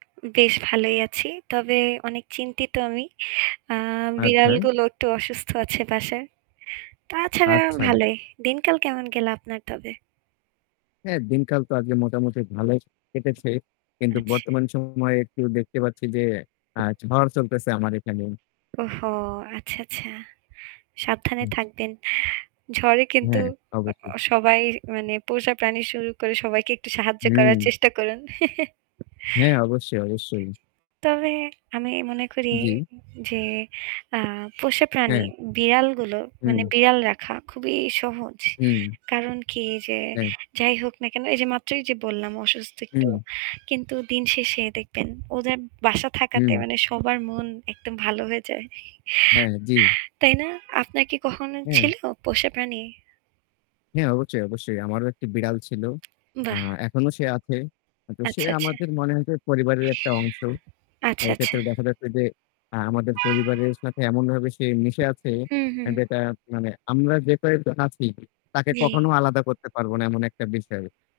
বেশ ভালোই আছি। তবে অনেক চিন্তিত আমি। আ আচ্ছা। বিড়ালগুলো একটু অসুস্থ আছে বাসায়। তাছাড়া আচ্ছা। ভালোই। দিনকাল কেমন গেল আপনার তবে? হ্যাঁ দিনকাল তো আজকে মোটামুটি ভালই কেটেছে। কিন্তু আচ্ছা। বর্তমান সময়ে একটু দেখতে পাচ্ছি যে আ ঝড় চলতেছে আমার এখানে। ওহো আচ্ছা, আচ্ছা। সাবধানে আচ্ছা। থাকবেন। ঝড়ে কিন্তু হ্যাঁ, অবশ্যই। অ সবাই মানে পোষা প্রাণী শুরু করে সবাইকে একটু সাহায্য করার হুম। চেষ্টা করুন। হ্যাঁ। অবশ্যই, অবশ্যই। তবে আমি মনে করি জি। যে আ পোষা প্রাণী হ্যাঁ। বিড়ালগুলো মানে হুম। বিড়াল রাখা খুবই সহজ। হুম। কারণ কি যে হ্যাঁ। যাই হোক না কেন, এই যে মাত্রই যে বললাম অসুস্থ একটু, হুম। কিন্তু দিন শেষে দেখবেন ওদের বাসা থাকাতে হুম। মানে সবার মন একদম ভালো হয়ে যায়। হ্যাঁ, জি। তাই না? আপনার কি কখনো হ্যাঁ। ছিল পোষা প্রাণী? হ্যাঁ। অবশ্যই অবশ্যই। আমারও একটি বিড়াল ছিল। আ বাহ। এখনো সে আছে। তো সে আচ্ছা, আচ্ছা। আমাদের মনে হয়েছে পরিবারের একটা অংশ। আচ্ছা, আচ্ছা। এক্ষেত্রে দেখা যাচ্ছে যে আ আমাদের পরিবারের সাথে এমনভাবে সে মিশে আছে হুম, হুম। যেটা মানে আমরা যে কয়েকজন আছি তাকে জি। কখনো আলাদা করতে পারব না এমন একটা বিষয়।